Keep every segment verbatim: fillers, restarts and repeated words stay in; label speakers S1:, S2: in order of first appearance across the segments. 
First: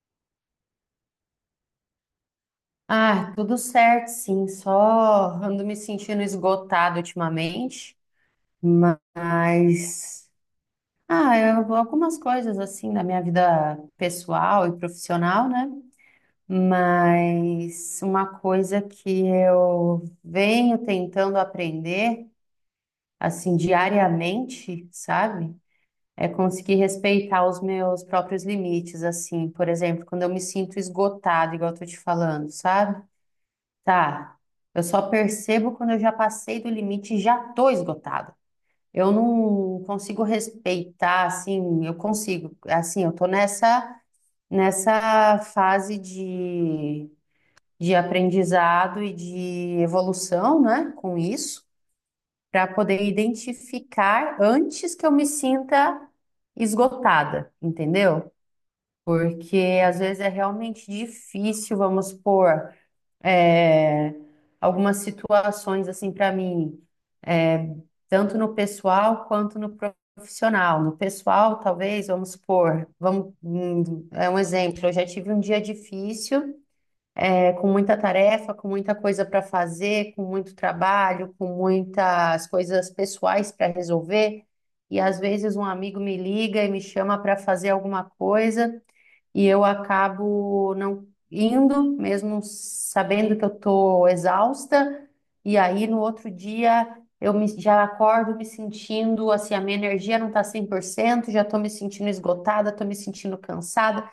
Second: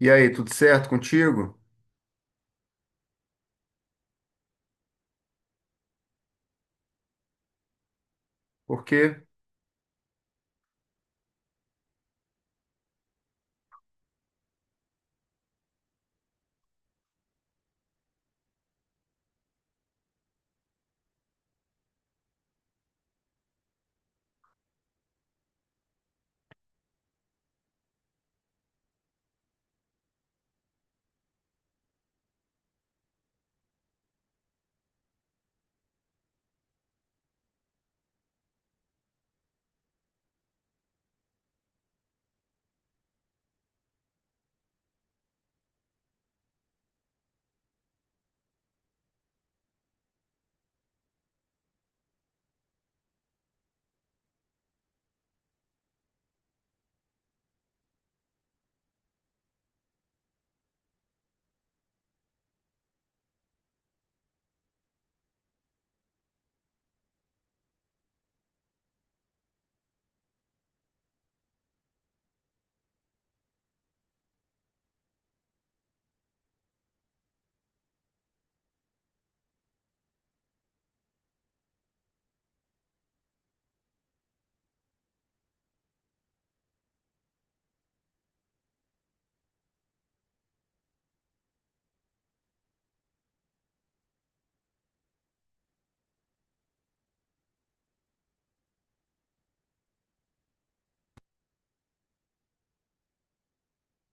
S1: E aí, tudo certo contigo?
S2: Ah, tudo certo, sim. Só ando me sentindo esgotado ultimamente,
S1: Porque
S2: mas ah, eu- algumas coisas assim da minha vida pessoal e profissional, né? Mas uma coisa que eu venho tentando aprender assim diariamente, sabe? É conseguir respeitar os meus próprios limites, assim, por exemplo, quando eu me sinto esgotado, igual eu tô te falando, sabe? Tá. Eu só percebo quando eu já passei do limite e já tô esgotada. Eu não consigo respeitar, assim, eu consigo, assim, eu tô nessa nessa fase de, de aprendizado e de evolução, né, com isso, para poder identificar antes que eu me sinta esgotada, entendeu? Porque às vezes é realmente difícil, vamos supor, é, algumas situações assim para mim, tanto no pessoal quanto no profissional. No pessoal, talvez, vamos supor, vamos, hum, é um exemplo, eu já tive um dia difícil, é, com muita tarefa, com muita coisa para fazer, com muito trabalho, com muitas coisas pessoais para resolver. E às vezes um amigo me liga e me chama para fazer alguma coisa e eu acabo não indo, mesmo sabendo que eu tô exausta, e aí no outro dia eu me, já acordo me sentindo assim, a minha energia não tá cem por cento, já tô me sentindo esgotada, tô me sentindo cansada.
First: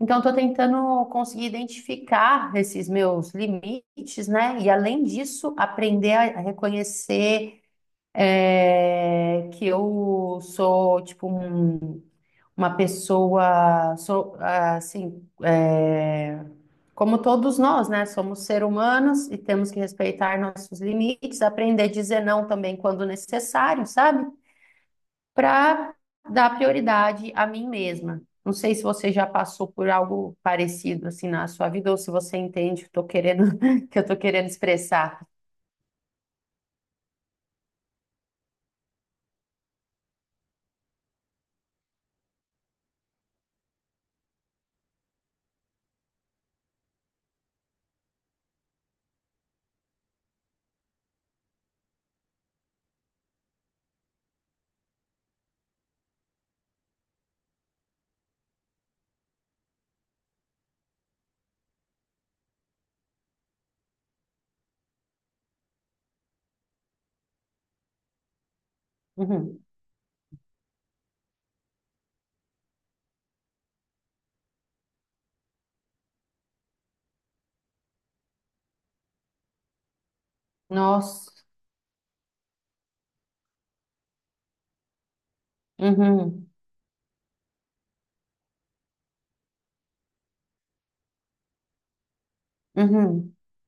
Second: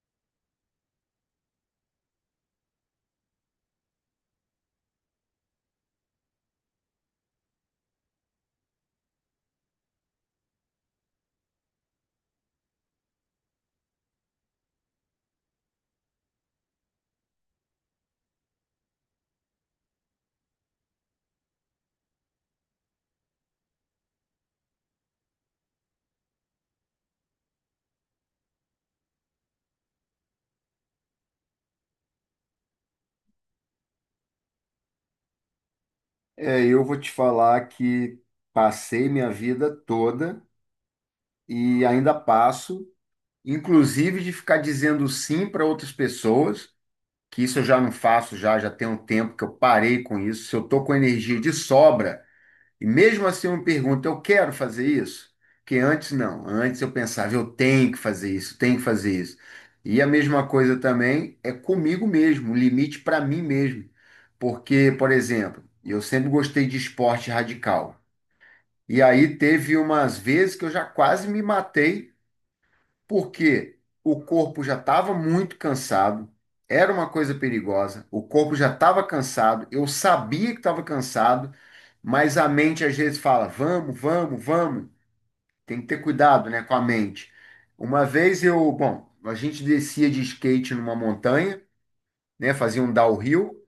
S2: Então tô tentando conseguir identificar esses meus limites, né? E além disso, aprender a a reconhecer é, que eu sou tipo um uma pessoa, so- assim, é, como todos nós, né? Somos seres humanos e temos que respeitar nossos limites, aprender a dizer não também quando necessário, sabe? Para dar prioridade a mim mesma. Não sei se você já passou por algo parecido assim na sua vida ou se você entende o que eu tô querendo, que eu tô querendo expressar.
S1: é, eu vou te falar que passei minha vida toda e ainda passo, inclusive de ficar dizendo sim para outras pessoas, que isso eu já não faço já, já tem um tempo que eu parei com isso. Se eu tô com energia de sobra, e mesmo assim eu me pergunto, eu quero fazer isso? Que antes não. Antes eu pensava, eu tenho que fazer isso, tenho que fazer isso. E a mesma coisa também é comigo mesmo, o limite para mim mesmo. Porque, por exemplo, eu sempre gostei de esporte radical. E aí
S2: Uhum.
S1: teve umas vezes que eu já quase me matei porque o corpo já estava muito cansado, era uma coisa perigosa, o corpo já estava cansado, eu sabia que estava
S2: Nossa.
S1: cansado, mas a mente às vezes fala: vamos, vamos, vamos. Tem que ter cuidado,
S2: Uhum.
S1: né, com a mente. Uma vez eu, bom, a gente descia de skate numa montanha, né, fazia um
S2: Uhum.
S1: downhill.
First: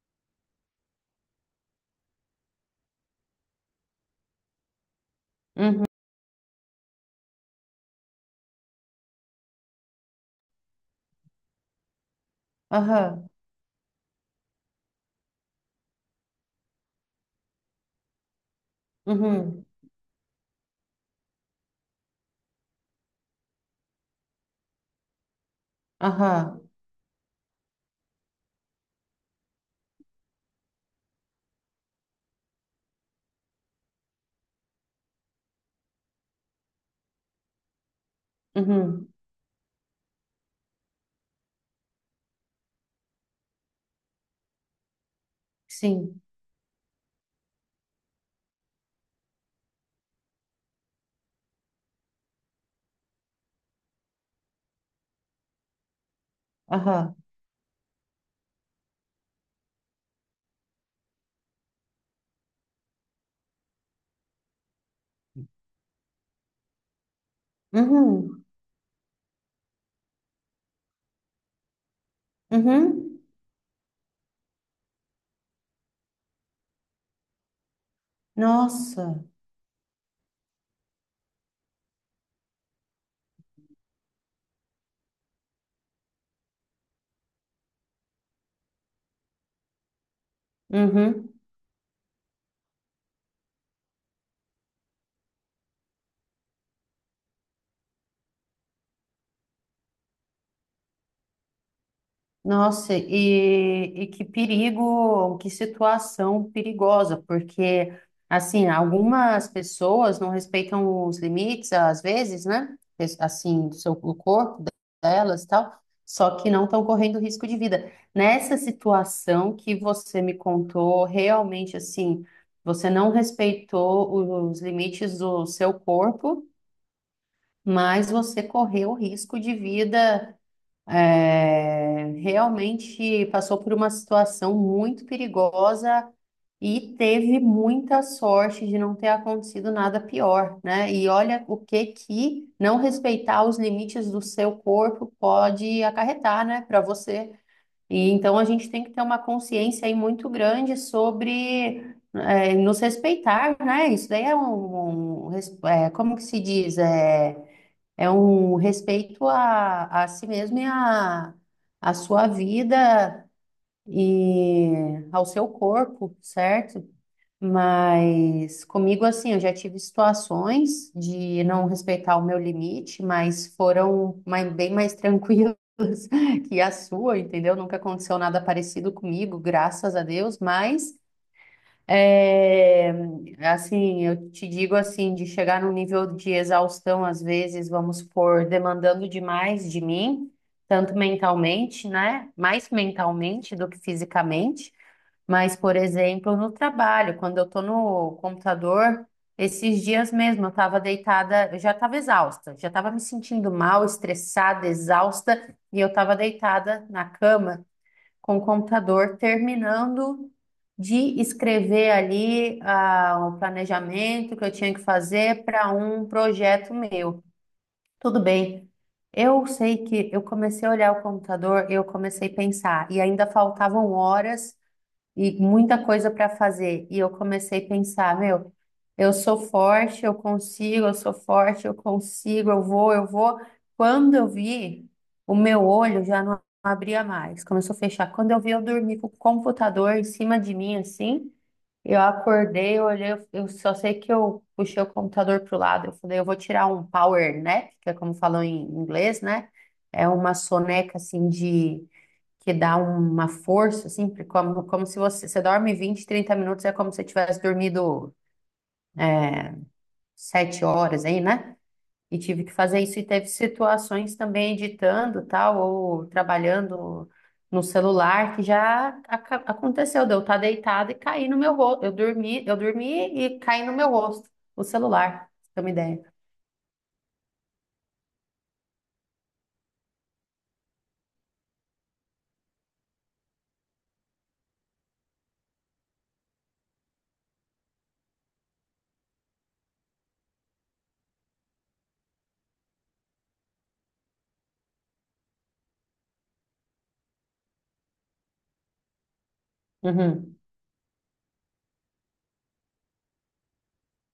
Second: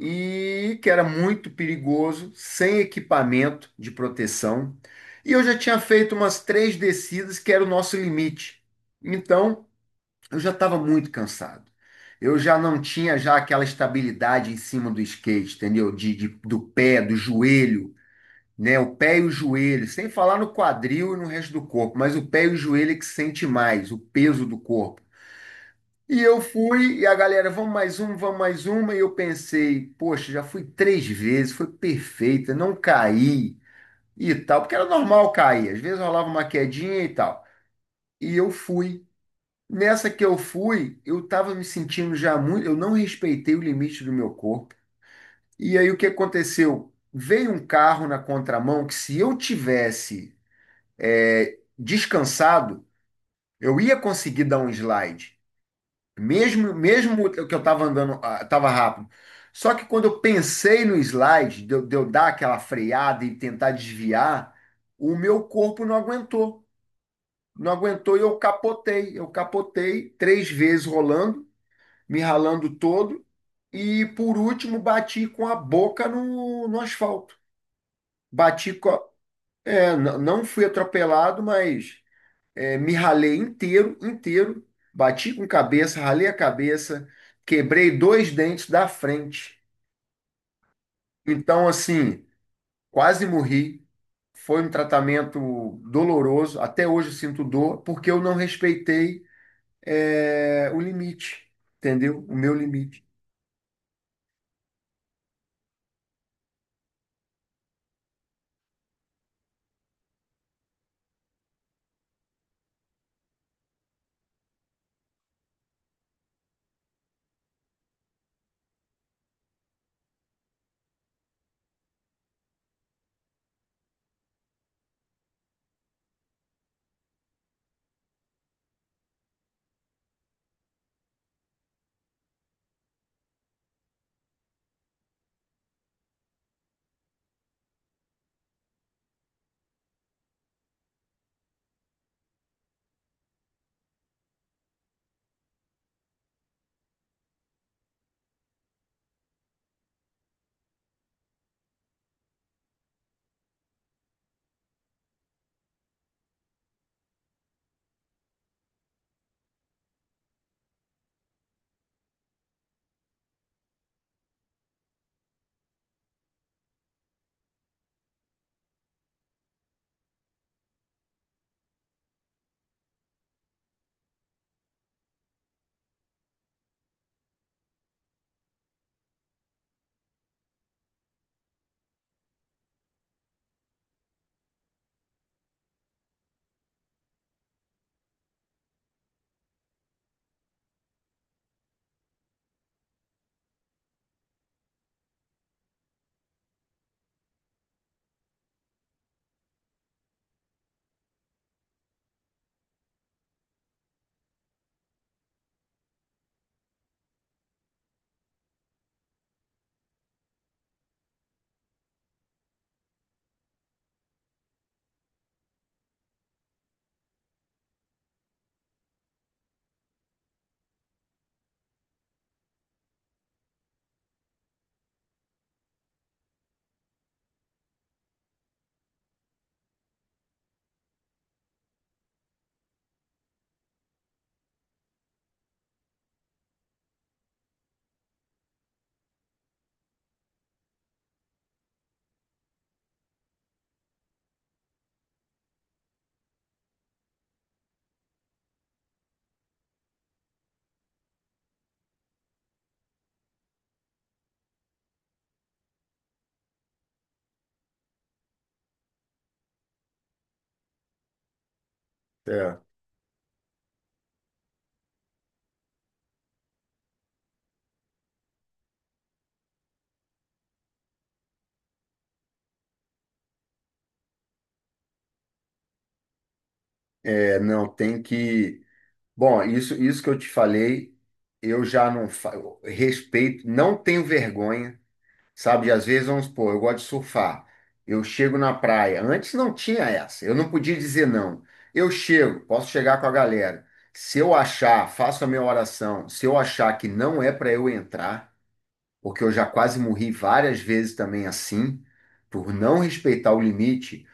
S1: E que era muito perigoso, sem equipamento de proteção. E eu já tinha
S2: Uhum.
S1: feito umas três descidas, que era o nosso limite. Então, eu já estava muito cansado. Eu já não tinha
S2: Aham.
S1: já aquela estabilidade em cima do skate, entendeu? De, de- do pé, do joelho, né? O pé e o
S2: Uhum.
S1: joelho, sem falar no quadril e no resto do corpo, mas o pé e o joelho é que sente mais, o peso do corpo. E eu
S2: Aham.
S1: fui, e a galera, vamos mais um, vamos mais uma, e eu pensei, poxa, já fui três vezes, foi perfeita, não caí e tal, porque era normal cair, às vezes rolava uma quedinha e tal. E eu fui.
S2: Uhum.
S1: Nessa que eu fui, eu tava me sentindo já muito, eu não respeitei o limite do meu corpo. E aí o que
S2: Sim.
S1: aconteceu? Veio um carro na contramão que se eu tivesse é, descansado, eu ia conseguir dar um slide, mesmo
S2: Aham.
S1: mesmo que eu tava andando, ah, tava rápido. Só que quando eu pensei no slide, de eu, de eu dar aquela freada e tentar desviar, o meu corpo não aguentou. Não aguentou e eu
S2: Uhum.
S1: capotei. Eu capotei três vezes rolando, me ralando
S2: Uhum.
S1: todo. E por último, bati com a boca no, no asfalto. Bati com a,
S2: Nossa.
S1: é, n- Não fui atropelado, mas é, me ralei inteiro, inteiro. Bati com cabeça, ralei a cabeça, quebrei dois dentes da frente.
S2: Uhum.
S1: Então, assim, quase morri. Foi um tratamento doloroso. Até hoje eu sinto dor, porque eu não respeitei, é, o limite, entendeu? O meu
S2: Nossa,
S1: limite.
S2: e, e que perigo, que situação perigosa, porque, assim, algumas pessoas não respeitam os limites, às vezes, né? Es- Assim, do seu, do corpo delas e tal, só que não estão correndo risco de vida. Nessa situação que você me contou, realmente, assim, você não respeitou os limites do seu corpo, mas você correu risco de vida, é, realmente passou por uma situação muito perigosa e teve muita sorte de não ter acontecido nada pior, né? E olha o que que não respeitar os limites do seu corpo pode acarretar, né, para você. E então a gente tem que ter uma consciência aí muito grande sobre é, nos respeitar, né? Isso daí é um, um res- é, como que se diz? É, é um respeito a, a si mesmo e a, a sua vida e ao seu corpo, certo? Mas comigo, assim, eu já tive situações de não respeitar o meu limite, mas foram mai- bem mais tranquilas que a sua, entendeu? Nunca aconteceu nada parecido comigo, graças a Deus, mas. É, assim, eu te digo assim, de chegar num nível de exaustão, às vezes, vamos supor, demandando demais de mim, tanto mentalmente, né? Mais mentalmente do que fisicamente. Mas, por exemplo, no trabalho, quando eu estou no computador, esses dias mesmo eu estava deitada, eu já estava exausta, já estava me sentindo mal, estressada, exausta, e eu estava deitada na cama com o computador, terminando de escrever ali ah, o planejamento que eu tinha que fazer para um projeto meu. Tudo bem. Eu sei que eu comecei a olhar o computador, eu comecei a pensar, e ainda faltavam horas e muita coisa para fazer. E eu comecei a pensar, meu, eu sou forte, eu consigo, eu sou forte, eu consigo, eu vou, eu vou. Quando eu vi, o meu olho já não abria mais, começou a fechar. Quando eu vi, eu dormi com o computador em cima de mim, assim. Eu acordei, eu olhei, eu eu só sei que eu puxei o computador pro lado. Eu falei, eu vou tirar um power nap, que é como falam em inglês, né? É uma soneca assim de que dá uma força, assim, porque como, como se você, você dorme vinte, trinta minutos, é como se você tivesse dormido é, sete horas aí, né? E tive que
S1: É,
S2: fazer isso e teve situações também editando, tal, ou trabalhando no celular, que já aca- aconteceu, de eu estar deitada e cair no meu rosto. Eu dormi, eu dormi e caí no meu rosto, o celular, pra você ter uma ideia.
S1: é, não, tem que. Bom, isso, isso que eu te falei, eu já não fa- eu respeito, não tenho vergonha, sabe? E às vezes, vamos supor, eu gosto de surfar. Eu chego na praia. Antes não tinha essa, eu não podia dizer não. Eu chego, posso chegar com a galera. Se eu achar, faço a minha oração. Se eu achar que não é para eu entrar, porque eu já quase morri
S2: Uhum.
S1: várias vezes também assim, por não respeitar o limite.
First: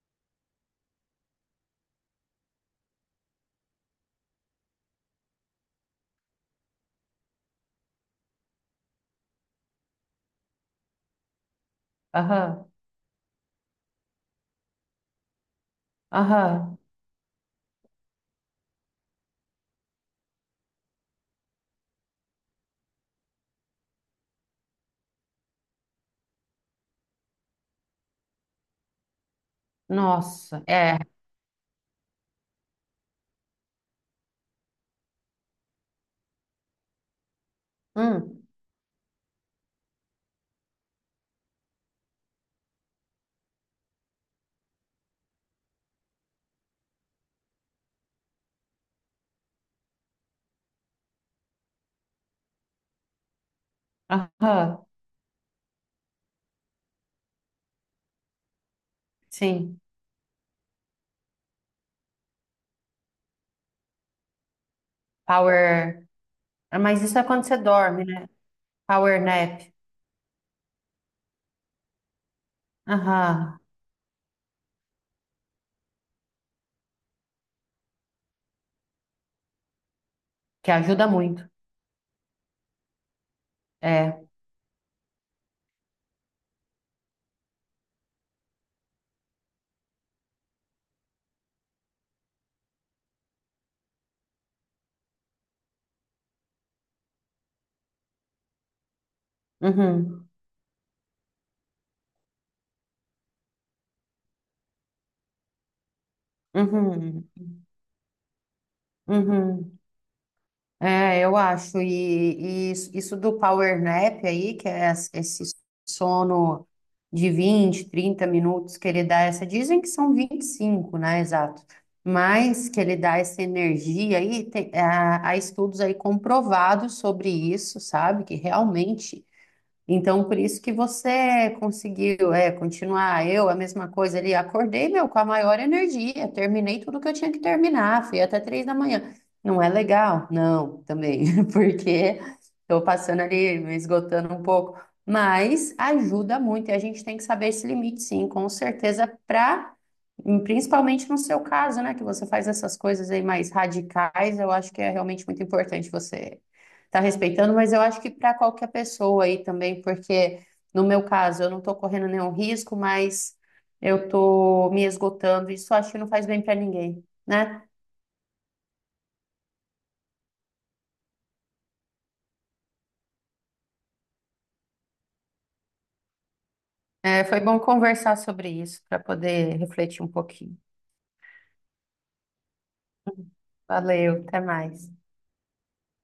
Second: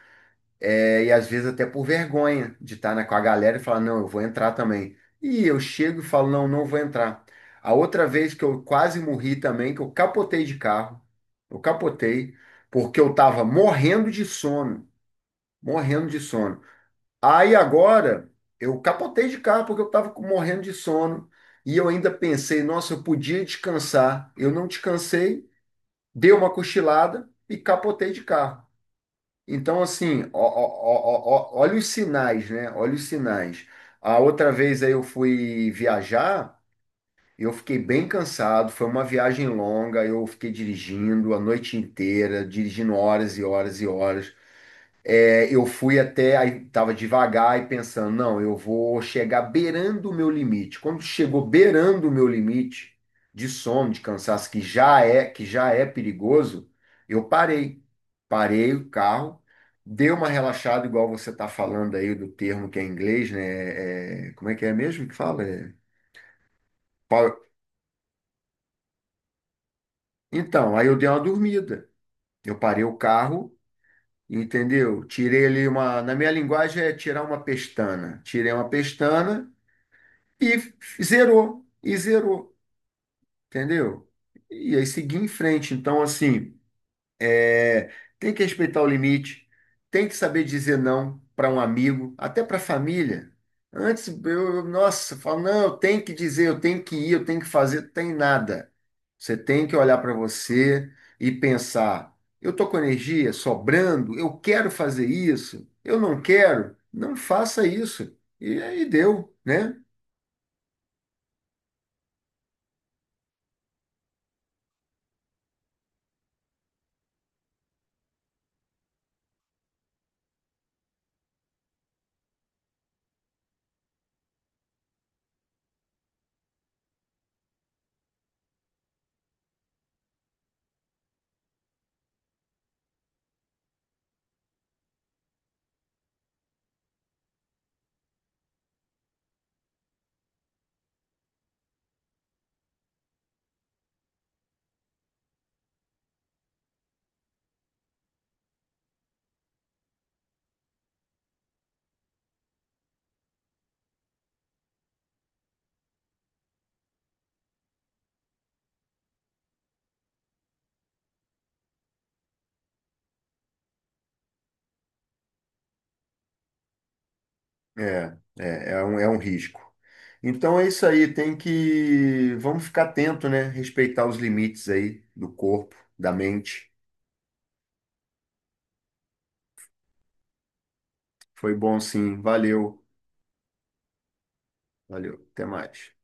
S1: É, e às vezes até por vergonha de estar né, com a galera e falar, não, eu vou entrar também. E eu chego e falo, não, não vou entrar. A outra vez que eu quase morri também, que eu capotei de carro, eu capotei,
S2: Aham,
S1: porque eu tava morrendo de sono, morrendo de sono.
S2: aham.
S1: Aí agora eu capotei de carro porque eu tava com- morrendo de sono. E eu ainda pensei, nossa, eu podia descansar. Eu não descansei, dei uma cochilada e capotei de carro. Então, assim, ó-
S2: Nossa, é.
S1: ó- ó- ó- olha os sinais, né? Olha os sinais. A outra vez aí eu fui viajar, eu fiquei bem
S2: Hum.
S1: cansado, foi uma viagem longa, eu fiquei dirigindo a noite inteira, dirigindo horas e horas e horas. É, eu fui até, aí tava devagar e pensando, não, eu vou chegar beirando o meu limite. Quando chegou beirando o meu limite de sono, de cansaço, que
S2: Aham,
S1: já é, que já é perigoso, eu parei. Parei o carro,
S2: sim.
S1: dei uma relaxada, igual você tá falando aí do termo que é em inglês, né? É, é, como é que é mesmo que fala? É,
S2: Power Ah, mas isso é
S1: power-
S2: quando você dorme, né? Power nap.
S1: Então, aí eu dei uma dormida. Eu parei o carro.
S2: Aham.
S1: Entendeu? Tirei ali uma. Na minha linguagem é tirar uma pestana. Tirei uma pestana,
S2: Que
S1: e
S2: ajuda muito.
S1: zerou, e zerou, entendeu?
S2: É.
S1: E aí seguir em frente. Então, assim, é, tem que respeitar o limite, tem que saber dizer não para um amigo, até para a família. Antes, eu, eu- nossa, eu falo, não, eu tenho que dizer, eu tenho que ir, eu tenho que fazer, tem nada. Você tem que olhar para
S2: Uhum.
S1: você e pensar, eu tô com energia sobrando, eu quero fazer isso, eu não quero, não
S2: Uhum.
S1: faça isso. E aí deu, né?
S2: Uhum. É, eu acho. E, e isso isso do power nap aí, que é es- esse sono de vinte, trinta minutos que ele dá essa. Dizem que são vinte e cinco, né? Exato. Mas que ele dá essa energia aí, tem, ah, há estudos aí comprovados sobre isso, sabe? Que realmente. Então, por isso que você conseguiu, é, continuar. Eu, a mesma coisa ali, acordei, meu, com a maior energia, terminei tudo que eu tinha que terminar, fui até três da manhã. Não é legal? Não, também, porque estou passando ali, me esgotando um pouco. Mas ajuda muito e a gente tem que saber esse limite, sim, com certeza, para, principalmente no seu caso, né, que você faz essas coisas aí mais radicais, eu acho que é realmente muito importante você tá respeitando, mas eu acho que para qualquer pessoa aí também, porque no meu caso eu não tô correndo nenhum risco, mas eu tô me esgotando. Isso eu acho que não faz bem para ninguém, né?
S1: É, é, é um, é um risco. Então é isso aí, tem que. Vamos ficar atento, né? Respeitar os limites aí do corpo, da mente.
S2: É, foi bom conversar sobre isso para poder refletir um pouquinho.
S1: Foi bom sim, valeu,
S2: Valeu, até mais.
S1: valeu, até mais.